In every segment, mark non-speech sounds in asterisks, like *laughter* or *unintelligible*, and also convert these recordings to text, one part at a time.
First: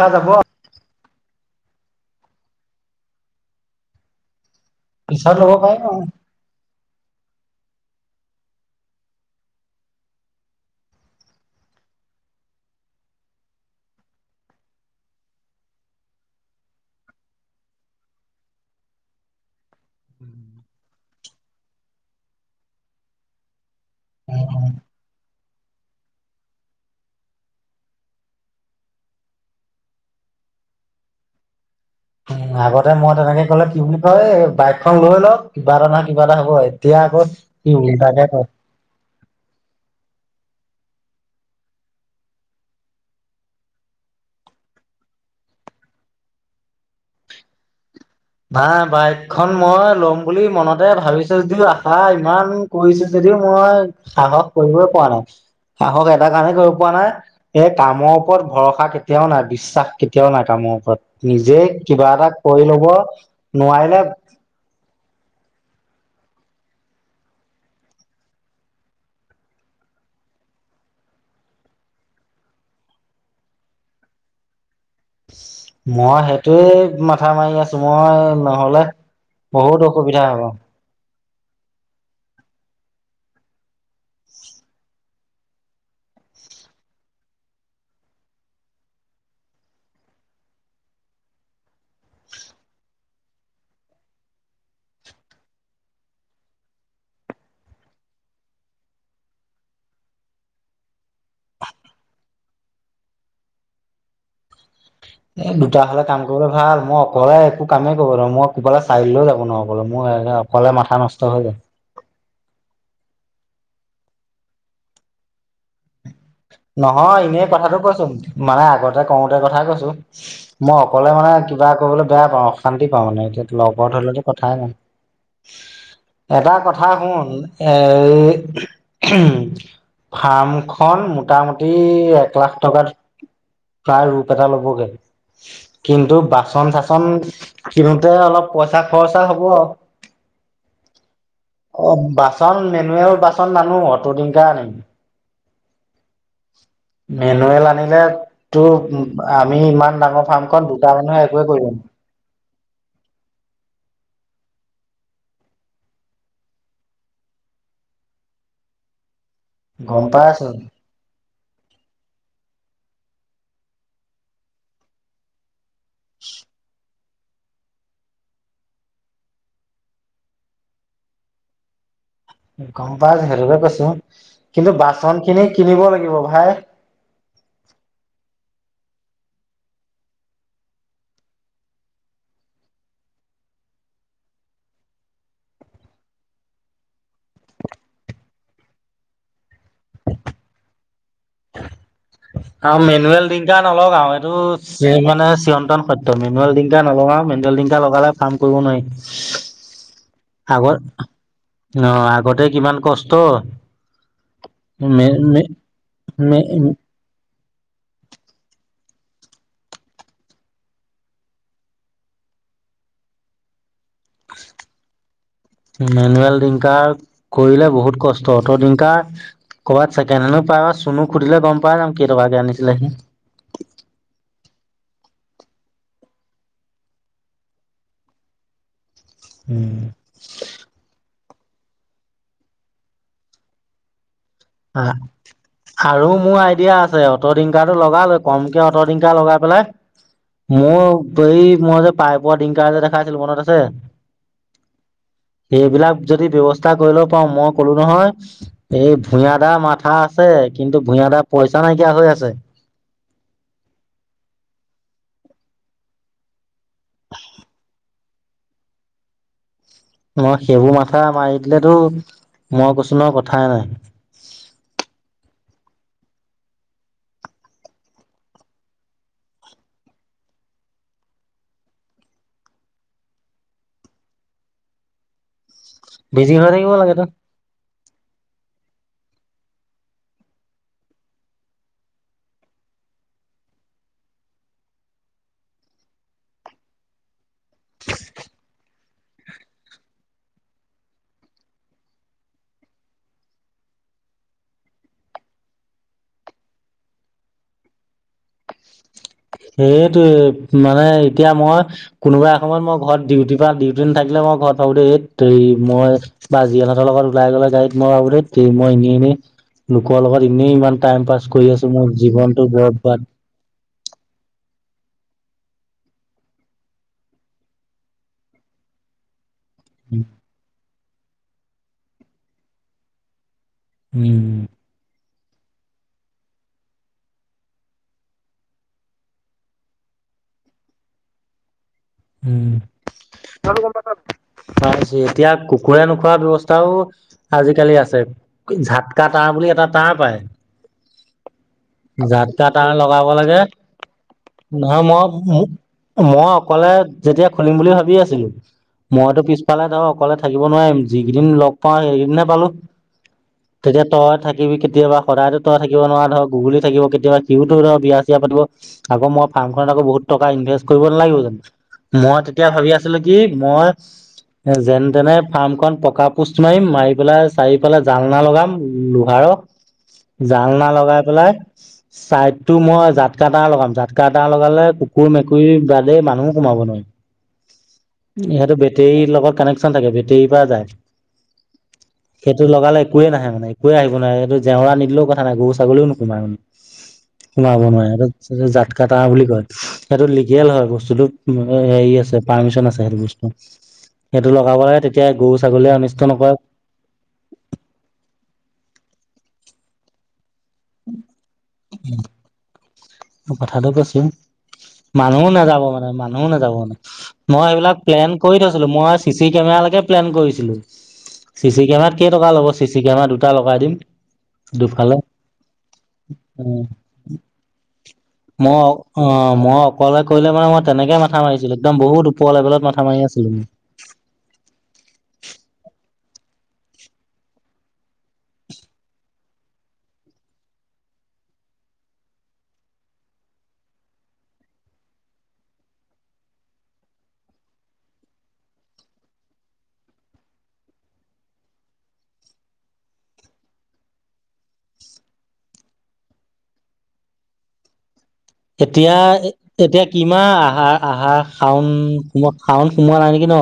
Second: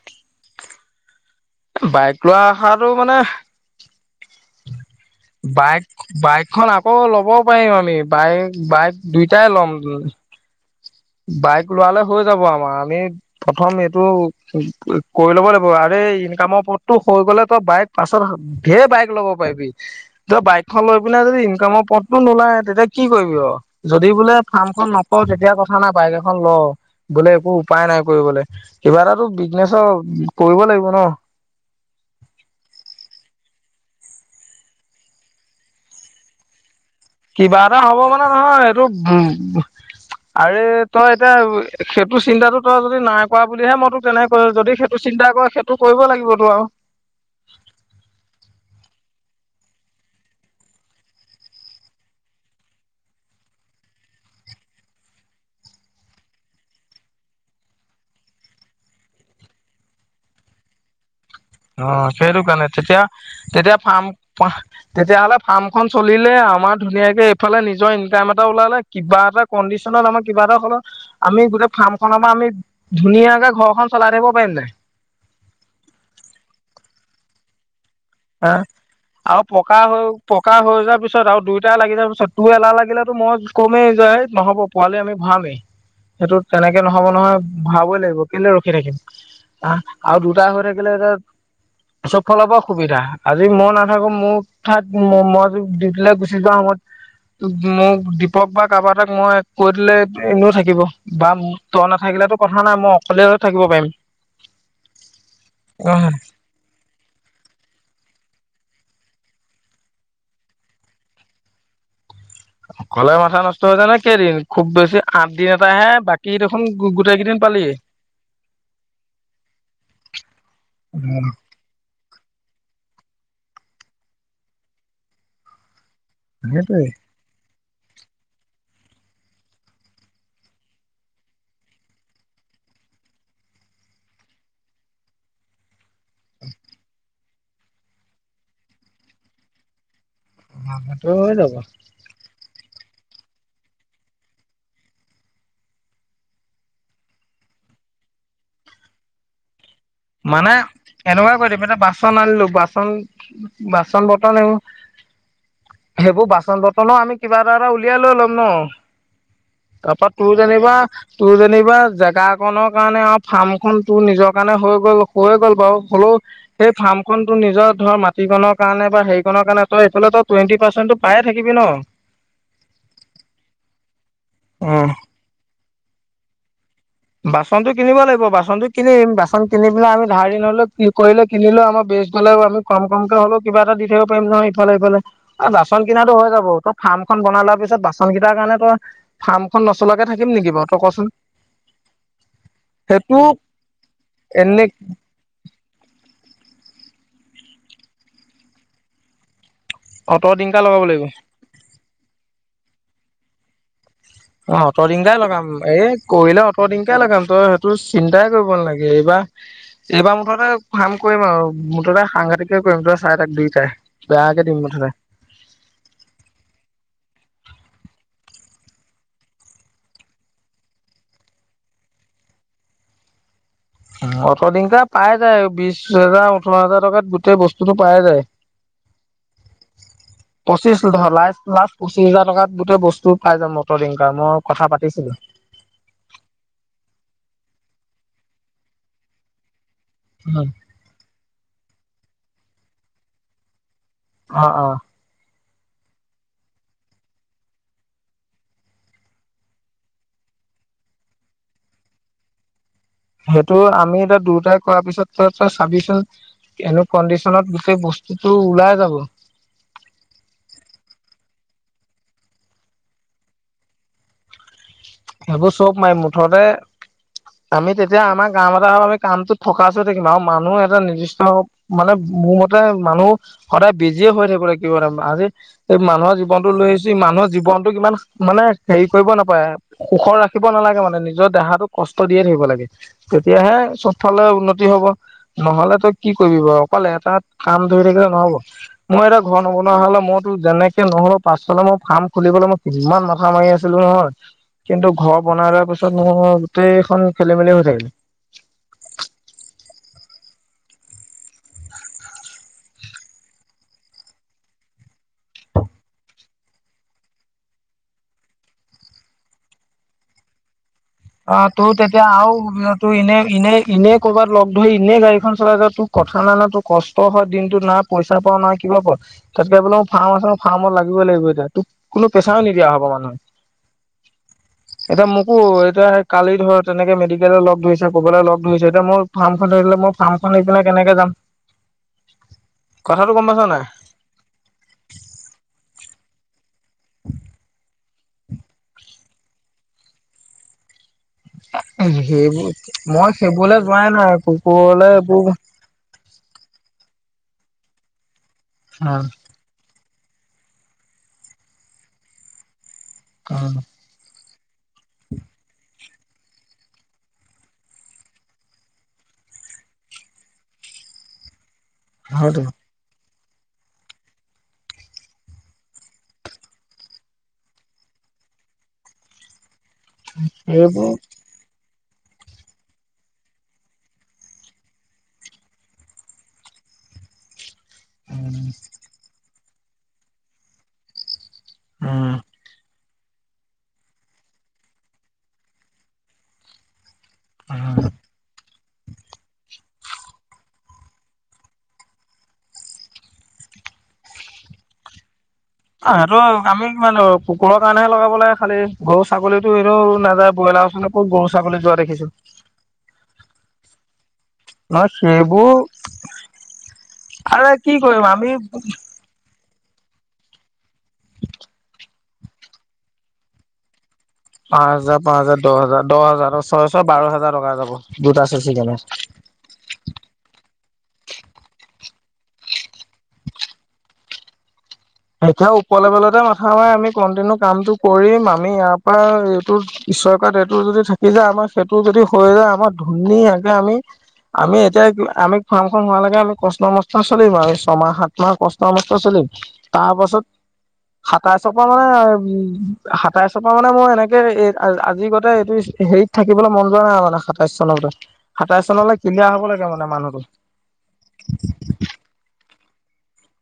ক তাপোৱা বাইক লোৱা অহাটো মানে। পিছত ল'ব পাৰিম বাইক আৰু। বাইকখন। আকৌ ল'বও পাৰিম আমি বাইক বাইক দুইটাই ল'ম বাইক লোৱালে হৈ যাব আমাৰ আমি প্ৰথম এইটো কৰি ল'ব লাগিব আ। ইনকামৰ পথটো হৈ গ'লে তই বাইক পাছত ধেৰ বাইক ল'ব পাৰিবি তই উম, বাইকখন লৈ। পিনে যদি ইনকামৰ পথটো নোলায় তেতিয়া কি কৰিবি আৰু যদি বোলে ফাৰ্ম খন নক তেতিয়া বাইক‌এখন ল বোলে একো উপায় নাই কৰিবলে কিবা এটাতো বিজনেচৰ কৰিব। লাগিব ন। *unintelligible* উ আগতে মই তেনেকে ক'লে কি বুলি কয় এই বাইকখন লৈ লওক কিবা এটা নহয় কিবা এটা হ'ব। এতিয়া আকৌ কিবা কি এটা হ'ব উল্টাকে মানে কয়। নহয় এইটো উ আৰে তই এতিয়া সেইটো চিন্তাটো তই যদি নাই কৰা বুলিহে মই তো কেনেক কৈ যদি সেইটো চিন্তা সেইটো কৰিব লাগিবতো আৰু উ ভা বাইক খন মই ল'ম বুলি মনতে ভাবিছো যদিও আশা ইমান কৰিছো যদিও মই মই সাহস কৰিবই পোৱা নাই। সাহস এটা কাৰণে কৰিব পোৱা নাই এই কামৰ ওপৰত ভৰসা কেতিয়াও নাই বিশ্বাস কেতিয়াও নাই কাম নিজে অ কিবা এটা সেইটো কৰি কাৰণে ল'ব তেতিয়া তেতিয়া নোৱাৰিলে ফাৰ্ম তেতিয়াহলে ফাৰ্ম খন চলিলে আমাৰ ধুনীয়াকে এইফালে নিজৰ ইনকাম এটা ওলালে কিবা এটা ত আমাৰ কিবা এটা হল আমি গোটেই ফাৰ্ম খনৰ পৰা আমি ধুনীয়াকে ঘৰখন চলাই থাকিব পাৰিম নাই মই সেইটোয়ে মাথা মাৰি আছো মই হা নহলে বহুত অসুবিধা হ'ব তাৰপিছত আৰু দুইটা লাগি যোৱাৰ পিছত তো এলাহ লাগিলেতো মই কমেই যে নহ'ব পোৱালি আমি ভৰামেই সেইটো তেনেকে নহব নহয় ভাবই লাগিব কিন্ত ৰখি থাকিম আহ আৰু দুটা হৈ থাকিলে এত চব ফল পৰা সুবিধা আজি মই নাথাকো মোৰ ঠাইত মই দি পেলাই গুচি যোৱা সময়ত মোক দীপক বা কাৰোব এটাক মই কৈ দিলে এনেও থাকিব বা ত নাথাকিব সিলাতো কথা নাই মই অকলে থাকিব পাৰিম *unintelligible* এ দুটা হলে কাম কৰিবলে ভাল মই অকলে একো কামেই কৰিব মই কবালে চাইলৈও যাব ন অলে মোৰ অকলে মাথা নষ্ট হৈ যায় অকলে মাথা নষ্ট হৈ য়ায নে কেইদিন খুব বেছি আঠ দিন এট হে বাকী দেখোন গোটেই নহয় কেইদিন এনেই পালিয়ে কথাটো কৈছো মানে আগতে কওঁতে কথা কৈছো মই অকলে মানে কিবা কৰিবলৈ বেয়া পাওঁ অশান্তি পাওঁ মানে এতিয়া লগত হলেতো কথাই নাই এটা সেইটোৱে কথা শুন এ ফাৰ্ম খন মোটামুটি এক লাখ টকাত প্ৰায় ৰূপ এটা ল'বগৈ কিন্তু বাচন চাচন কিনোতে অলপ পইচা খৰচা হ'ব অটো হৈ যাব মেনুুৱেল বাচত মানুহ অতদিনক আনিম মেনুৱেল আনিল তো আমি ইমান ডাঙৰ মানে ফাৰ্মখন দুটা মানুহে এনেকুৱা একোৱে কৰি কৰিব দিম নোৱাৰে এতিয়া বাচন আনিলো বাচন বাচন চ বৰ্ত ন সেইবোৰ বাচন বৰ্তনো আমি কিবা এটা এটা উলিয়াই লৈ ল'ম ন গম তাৰপা পাই তোৰ আছো যেনিবা তোৰ যেনিবা জেগা একনৰ কাৰণে আৰু ফাৰ্মখনন তোৰ নিজৰ কাৰণে হৈ গ'ল হৈয়ে গ'ল বাৰু হ'লেও সেই ফাৰ্ম ন তো নিজৰ ধৰ মাটিকনৰ কাৰণে বা হেৰিণনৰ কাৰণে তই এইফালে তই টুৱেণ্টি পাৰ্চেণ্টটো পায়ে থাকিবি ন গম পাই সেৰুকে কৈছো কিন্তু উম, বাচন খিনি কিনিব লাগিব ভাই বাচনতটো কিনিব লাগিব বাচনতটো কিনিম বাচন কিনি পিনে আমি ধাৰ দি‌ হলেও কি কৰিলে কিনিলোও আমাৰ ইফালে আমি কম কমকে হ'লেও কিবা এটা দি থাকিব পাৰিম নহয় ইফালে ইফালে আৰু বাচন কিনাতো হৈ যাব। ফাৰ্মখন বনাল লাৰ পিছত বাচন কেইটাৰ কাৰণে তই ফাৰ্মখন নচলাকে থাকিম নেকি বাৰু ত কচোন হয়ঢ়থ আৰু সেইটো মেনুৱেল ডং নলগ আৰু এইটো এনে মানে চিয়ন্তন সত্ মেনুৱেল নলাও মেন্দেলিঙকা লগালে ফাৰ্ম কৰিব নোৱাৰি অট ডিংকাৰ আগত লগাব লাগিব আহ আগতে কিমান কষ্ট অ সতৰ মে দিনকাই মে লগাম এই মে কৰিলে সতৰ দিনকাই লগাম তই স তোৰ চিন্তাই কৰিব নালাগে এইবাৰ এইবাৰ মুঠতে কাম কৰিম আৰু মুঠতে সাংঘাতিকে কৰিম চাৰে তাক দুইটাই বেয়াকে দিম মুঠতে মোনুৱেল ডংকাৰ কৰিলে বহুত কষ্ট অতদিনকা। ক'ৰবাত চেকেঁন হেন পায়া চুনো সুধিলে গম পাই যাম কেইটকা কে আনিছিলেহি। অটদংকা পাই যায় বিশ হোজাৰ ওঠৰ হোজাৰ টকাত গোটেই বস্তুতটো পাই যায়। *unintelligible* পঁচিছ দহ লাইখ। *unintelligible* লাষ্ট পঁচিশ হাজাৰ টাত গোটেই বস্তু পাই যাম মটৰ ইনকামৰ। আৰু মোৰ আইডিয়া আছে অটো ৰিংকাটো লগাল। কমকে অট ৰিংকা লগাই পেলাই মোৰ এই মই যে, পাইপোৱা ডিংকা যে দেখা আছিল মনত আছে, অ অ সেইবিলাক যদি ব্যৱস্থা কৰি ল পাৰওঁ মই কলো নহয় এই, ভূঞা দা মাথা আছে কিন্তু ভূঞা দাৰ পইচা নাইকিয়া হৈ আছে, সেইটো আমি এতিয়া দুয়োটাই কৰাৰ পিছত তই তই চাবিচোন এনেো কণ্ডিচনত গোটেই বস্তু তোৰ ওলাই যাব। ন সেইবোৰ মাথা মাৰি দিলেতো মই কছোনৰ কথাই নাই। চি সেইবোৰ চব মাই মুঠতে, আমি তেতিয়া আমাৰ গাঁও এটা হ আমি কামটোত থকাচৈ থাকিম আৰু মানুহ এটা নিৰ্দিষ্ট মানে, মোৰ মতে মানুহ সদায় বিজিয় হৈ থাকিল কিব আজি, এই মানুহৰ বিজি জীৱনটো হৈ লৈ থাকিব আহিছো লাগেতো। মানুহৰ জীৱনটোক ইমান মানে হেৰি কৰিব নাপায়। সুখৰ ৰাখিব নালাগে মানে নিজৰ দেহাটোক কষ্ট দিয়ে ধৰিব লাগে তেতিয়াহে স উন্নতি, হব নহলে তই কি কৰিব অকলে এটাত কাম ধৰি থাকিলে নহ'ব। মই এটা ঘৰ নবনা হলে মইতো যেনেকে নহ'ল পাছালত মোৰ ফাৰ্ম খুলিবলৈ মই কিমান মাথা মাৰি আছিলো। অ, কিন্তু ঘৰ বনাই লোৱাৰ পিছত মোৰ গোটেইখন খেলি মেলি হৈ থাকিলে। সেইটোয়ে মানে এতিয়া মই কোনোবাই এ সময়ত মই ঘৰত ডিউটি পা ডিউটি নাথাকিলে মই, মই ঘৰত ভাবো দেই এই মই বাাজিয়ালহঁতৰ লগত ওলাই গলে গাড়ী মই ভাবো দেই মই এনেই এনেই, লোকৰ লগত এনেই ইমান। টাইম পাছ অ কৰি আছো তোৰ মোৰ তেতিয়া জীৱনটো আৰুও তোৰ বৰবাদ। এনে এনে এনেই কৰ'বাত লগ, সেই ই এনেই গাড়ীখন চলাই যা তোৰ কথা নাই না তোৰ কষ্ট হয় দিনটোত নাই পইচা পাও না কিবা পাও তাতকে বোলে মোৰ ফাৰ্ম আ ফাৰ্মত লাগিবই লাগিব এতিয়া তোক কোনো পেছাও নিদিয়া হ'ব মানুহে, উম, এতিয়া মোকো, এতি কালি ধৰ তেনেকে মেডিকেললে লগ ধৰিছে, ক'ৰবাললৈ লগ ধৰিছে, এতিয়া মোৰ ফাৰ্মখন ধৰিলে মোৰ ফাৰ্মখন আহি পিনে কেনেকে কেনেকে যাম। কথাটো গম পাইছ নাই *unintelligible* এতিয়া কুকুৰা ন। খোৱা ব্যৱস্থা আজিকালি আছে ঝাটকা তাঁৰ বুলি এটা তাঁ পায়, *unintelligible* জাত ক সেইবোৰ তাৰ লগাব মই লাগে সেইবোৰলে যোৱাই নাই নহয় কুকুৰলে মই, এইবোৰ মই অকলে যেতিয়া খুলিম বুলি ভাবি আছিলো, অ' মইতো পিছফালে ধৰক, অকলে থাকিব নোৱাৰিম যি কেইদিন লগ পাওঁ সেইকেইদিনহে পালো অ' তেতিয়া তই থাকি। থিবি কেতিয়াবা সদায়ো তই থাকিব নোৱাৰা ধৰক গুগুলি থাকিব কেতিয়াবা সও তো বিয়া চিয় পাতি আক মই, কামত আকৌ বহুত টকা ইনভেষ্ট কৰিব নালাগিব জানো মই হয়তো তেতিয়া ভাবি আছিলো কি মই, এ যেনে তেনে ফাৰ্মখন পকা পোষ্ট মাৰিম মাৰি পেলাই চাৰি পেলাই জালনা লগাম লোহাৰ। জংনা এইবোৰ লগাই পেলাই, চাইদ টো মই জাতকা তাৰ লগাম জাতকা টা লগালে কুকুৰ মেকুৰী বাদেই মানুহো হোমাব নোৱাৰিব। উম, ইিহঁতো বেটেৰীৰ লগত কানেকশচন থাকে বেটৰীৰ পৰা যায়। উম। সেইটো লগালে, একোৱেই নাহে মানে একোৱে আহিব নোৱাৰে সেইটো জেওৰা নিদিলেও কথা নাই গৰু ছাগলীও নোকোমাই মানে। অ' সোমাব নোৱাৰে হে জাতকা তাৰ বুলি কয় সেইটো লিগেল হয় বস্তুটো। হেৰি আছে পাৰ্মিচন আছে সেইটো বস্তু সেইটো লগাবলাগে তেতিয়া গৰু ছাগলীয়ে অনিষ্ট সেটো নকৰে আমি কিমান কুকুৰৰ কাৰণেহে লগাব লাগে খালি গৰু -ছাগলীতো এনেও নাযায় ব্ৰইলাৰ ওচৰলে'ক গৰু- ছাগলী যোৱা দেখিছো? কথাটো কৈছিম। নহয় মানুহো সেইবোৰ নাযাব মানে মানুহো নাযাব মানে মই আৰে কি সেইবিলাক কৰিম প্লেন আমি কৰি থৈছিলো মই চি চি কেমেৰা প্লেন কৰিছিলো চি চি কেমেৰাত কেইটকা ল'ব চি চি কেমেৰা দুটা লগাই দিম। পাঁচ দুফালে হাজাৰ পাঁচ হাজাৰ দহ হাজাৰ দহ হাজাৰ উম ছয় ছয় বাৰ হাজাৰ টকা যাব। দুটা চি চি মই অ কেমেৰা। অ মই অকলে কৰিলে মানে মই তেনেকে মাথা মাৰিছিলো একদম বহুত ওপৰ লেভেলত মাথা মাৰি আছিলো মই। এতিয়া উপওৰ লেভেলতে মাথা হয় আমি কন্টিনিউ কামটো কৰিম আমি ইয়াৰ পৰা এইটো ঈশ্ব'ই কোৱাত এইটো যদি থাকি যায় আমাৰ সেইটো যদি হৈ যায় আমাৰ ধুনীয়াকে আমি আমি এতিয়া আমি ফাৰ্মখন হোৱালৈকে আমি কষ্ট'মষ্ট চলিম আৰু ছমাহ -সাত মাহ কষ্ট'মষ্ট চলিম তাৰ পাছত সাতাইশৰ পৰা মানে উ সাতাইশৰ পৰা মানে মই এনেকে এই আজি গতে এইটো হেৰিত থাকিবলৈ মন যোৱা নাই আৰু মানে সাতাইচ চনৰগতে এতিয়া এতিয়া কিমান আহা আহা- শাউন শাউন সোমোৱা নাই নেকি ন?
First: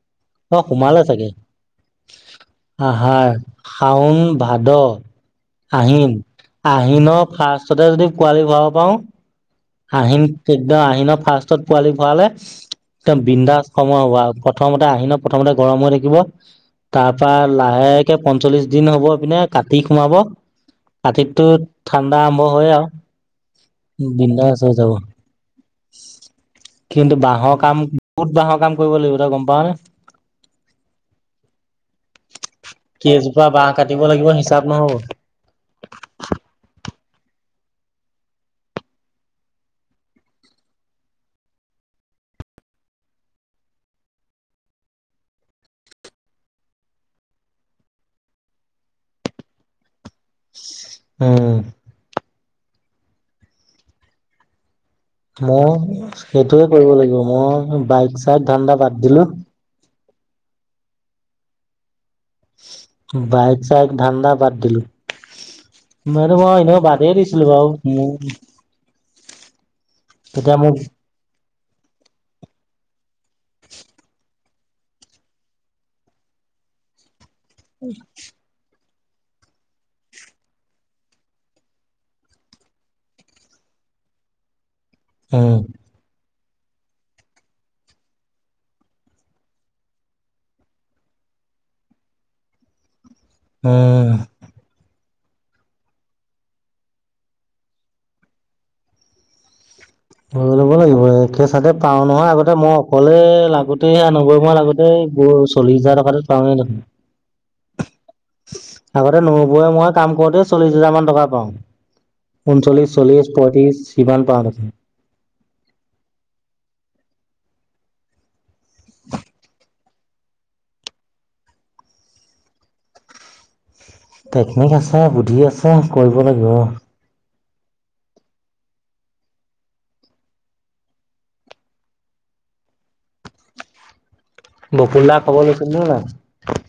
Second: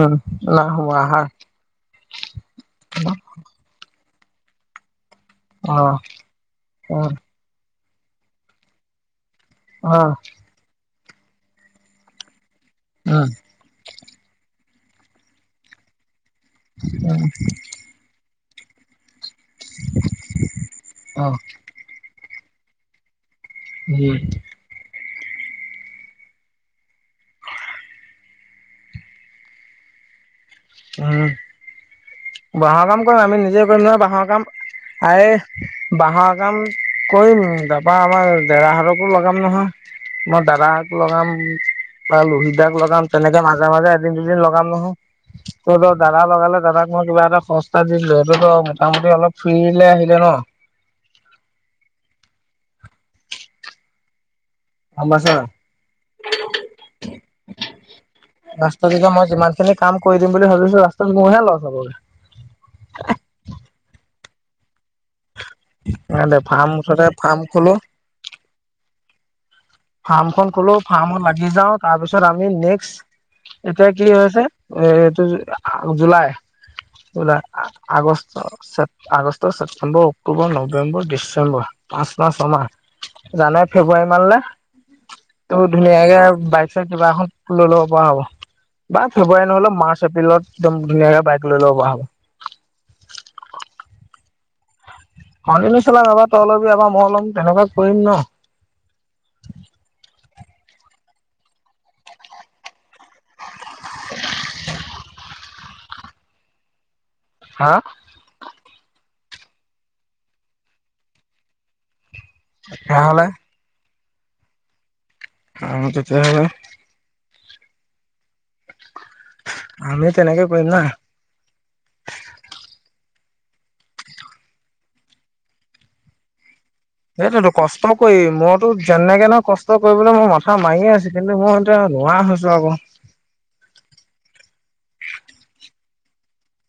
উম অ নাই হোৱা সোমালে আহাৰ চাগে আহাৰ, শাউন ভাদ, অ', অ', আহিন অ', উম, আহিনৰ ফাৰ্ষ্ট পাছতে যদি পোৱালি ভৰাব পাওঁ উম, আহিন একদম আহিনত ফাৰ্ষ্ত পোৱালি ভৰালে একদম বিন্দাস সময় হ প্ৰথমতে আহিন প্ৰথমতে গৰম হৈ থাকিব তাৰ পৰা লাহেকে পঞ্চল্লিশ দিন হব পিনে কাটি সোমাব অ', কাটিত'তো ঠাণ্ডা আৰম্ভ হয় আৰু উম, বিন্দাচ হৈ যাব। *inaudible* কিন্তু বাঁহৰ কাম বহুত বাঁহৰ কাম কৰিব লাগিব তই গম পাওঁ নে? আহ বাঁহৰ কাম কৰিম আমি কেইজোপা নিজে বাঁহ কৰিম কাটিব নহয় বাঁহৰ লাগিব কাম, হিচাপ নহ'ব আ'ৰে বাঁহৰ কাম কৰিম তাৰাপা আমাৰ ডেৰাহতকো লগাম নহয় মই দা'দা হেতলগাম বা লুহিত দা'ক লগাম, তেনেকে মাজে- মাজে এদিন দুদিন লগাম নহয়। তইত দা'দা লগালে দাদাক মই কিবা এটা সস্তাত দি'দিলো সেইটোতো মোটামুটি অলপ ফ্ৰীলে আহিলে ন? উম গম পাইছ নাই মই সেইটোৱে কৰিব লাগিব মই বাইক -চাইক ধান্দা বাদ দিলো কৈ দিম বুলি ভাবিছো ৰাস্তাত মইহে ল'চ হবগে। বাইক -চাইক ধান্দা বাদ দিলো। মে মইতো দে ম'ই ফাৰ্ম এনে মুঠতে বাদেই ফাৰ্ম দিছিলো বাৰু খোলো ফাৰ্মখন তেতিয়া খোলো মোক ফাৰ্মত লাগি যাওঁ তাৰপিছত আমি নেক্স এতিয়া কি হৈছে এ এইটো July July August, August, September, October, November, December পাঁচমাহ' ছঁমাহ জানুৱাৰী ফেব্ৰুৱাৰী মানলে উম ত ধুনীয়াকে বাইছে কিবা এখন লৈ ল'ব পৰা হ'ব বা ফেব্ৰুৱাৰী নহ'লেও মাৰ্চ এপ্ৰিলত একদম ধুনীয়াকে বাইক লৈ ল'ব পৰা হ'ব। উম কণ্টিনিউ চলাম এবাৰ তইলবি এবাৰ মই লম তেনেকুৱা কৰিম ন? হৈ ল'ব লাগিবে একছচাতে পাওঁ নহয় আগতে মই অকলে লাগোতেহে আনোগৈ মই আগতে আ চল্লিশ হাজাৰ টকা পাওঁ নে দেখোন। হা আগতে নৌবই মই কাম কৰোতে চল্লিশ হাজাৰ মান টকা পাওঁ। ঊনচল্লিশ, তেতিয়াহ'লে চল্লিশ, পঁয়ত্ৰিছ সিমান পাওঁ দেখোন। অটোতে হয় আমি তেনেকে কৰিম না টেকনিক আছে বুদ্ধি আছে কৰিব লাগিব অ সেইটোতো কষ্ট কৰি মইতো যেনেকে নহ কষ্ট কৰিবলৈ মোৰ মাথা মাৰিয়ে আছ কিন্তু মোৰ এয়া লোৱাছো আকৌ বকুললা খবৰ লৈছিল ন নাই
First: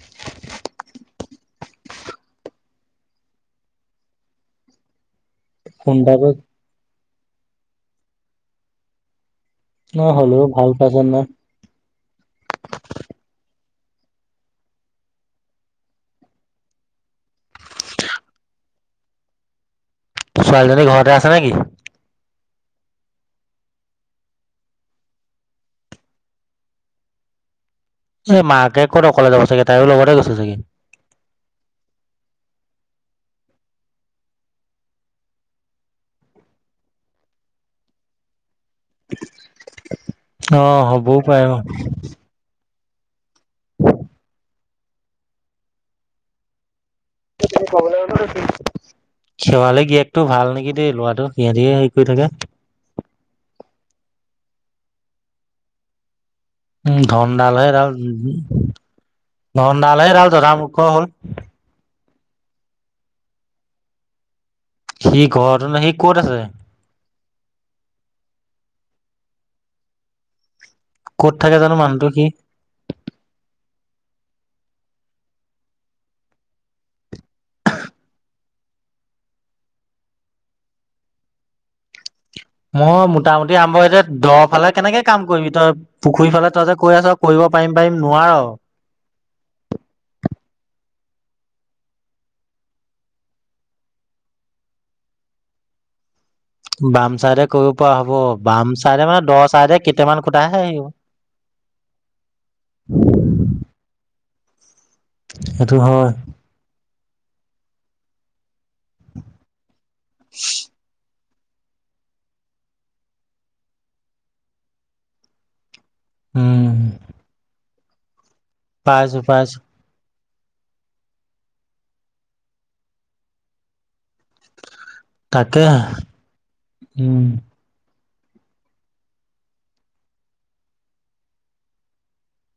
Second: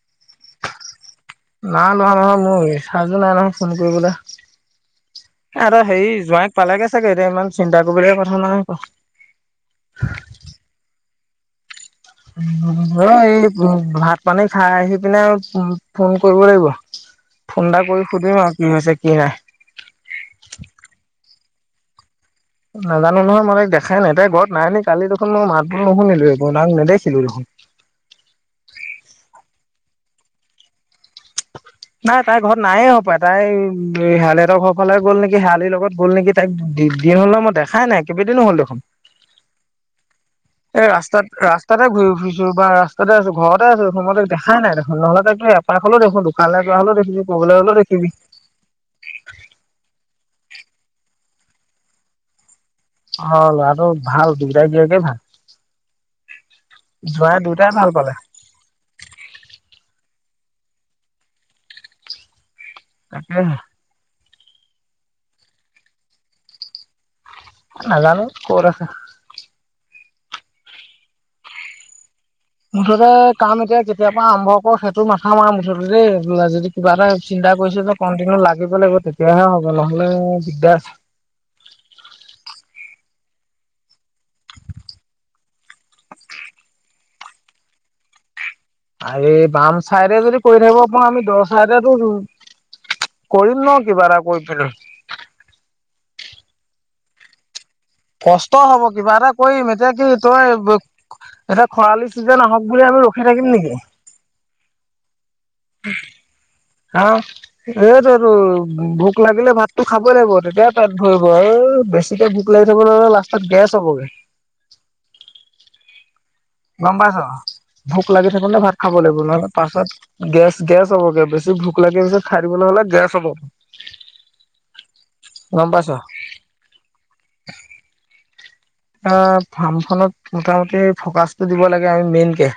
নাই লোৱা নহয় মোৰ ৰিচাৰ্চ জো নাই নহয় ফোন কৰিবলৈ আৰু ফোন এটা হেৰি কৰি জোৱাইক পালোগে চাগে এতিয়া ইমান চিন্তা কৰিবলে কথা নহয় আকৌ ন হ'লেও ভাল পাইছ ন অ এই ভাত পানী খাই আহি পিনে ফোন কৰিব লাগিব ফোন এটা কৰি সুধিম আৰু কি হৈছে কি নাই ছোৱালীজনী ঘৰতে *unintelligible* নাজানো নহয় মানে দেখাই নেদে গৰত নাইে কালি দেখোন মই মাতবোৰ নুশুনিলো এইবোৰাক নেদেখিলো দেখোন এ মাকে ক'ত অকলে যাব চাগে তাই লগতে গৈছে চাগে নাই তাইৰ ঘৰত নায়ে হ পায় তাই শোলিহঁতৰ ঘৰ ফালে গ'ল নেকি শেৱালিৰ লগত গ'ল নেকি তাইক দিন হ'লে মই দেখাই নাই কেইবদিনো হ'ল দেখোন অ এ হ'বও ৰাস্তাত পাৰে অ ৰাস্তাতে ঘূৰি ফুৰিছো বা ৰাস তাতে আছো ঘৰতে আছো সময় ত দেখাই দেখোন নহলে তো এপাৰ হলে দেখোন দোকানে যোৱা হলে দেখো খেৱালে শেৱালি গিভটো ভাল নেকি দেই লোৱাটো সিহঁতি হেৰি কৰি থাকে অ আৰু আৰু ভাল দিগৰাই দিকে ভাল উ জোঁৱাই ধনডাল হে দুইটাই ভাল ৰাল পালে ধনডাল হে ৰাল ৰাম ক হ'ল তাকে সি ঘৰত ন সি কত আছে? নাজানো ক'ত আছে? কত থাকে জানো মানুহটো কি মুঠতে কাম এতিয়া কেতিয় পৰা আৰম্ভ কৰ সেইটো মাথা মাৰ আৰু মুঠতে দেই যদি কিবা এটা দিগদা কৈছে যে কণ্টিনিউ লাগিব লাগিব তেতিয়াহে হ'ব নহলে দিগদাৰ আছে *unintelligible* মই মোটামুটি আৰম্ভ যে দ ফালে কেনেকে কাম কৰিবি তই পুখুৰী ফালে তই যে কৈ আছ কৰিব পাৰি পাৰিম পাৰিম নোৱাৰো আৰে বাম চাদেৰে যদি কৰি থাকিব আপোনাৰ আমি দ চাডেটো ওঁ কৰিম ন কিবা এটা কৰি পিনে বামচাইদে কৰিব পৰা হ'ব কষ্ট হ'ব বামচাইদে কিবা মানে দ চাইদেৰে কেইটামান কুটাই আহে আহিব এতি খৰালি চিজন আহক বুলি আমি ৰখি থাকিম নেকি। এইটো হয় হা এইটো আৰু ভোক লাগিলে ভাতো খাবই লাগিব তেতিয়া পেট ধৰি বেছিকে ভোক লাগি থব নলে লাষ্টত গেছ হ'বগে। উম গম পাইছ ভোক লাগি থাকো ন ভাত খাব লাগিব পাইছো নহয় পাইছো পাছত গেছ গেছ হ'বগে বেছি ভোক লাগি পিছে খাৰ দিব নহ'লে গেছ হ'ব তাকে গম পাইছ। উম অ ফাৰ্মখনত মোটামুটি ফকাচটো দিব লাগে আমি মেইনকে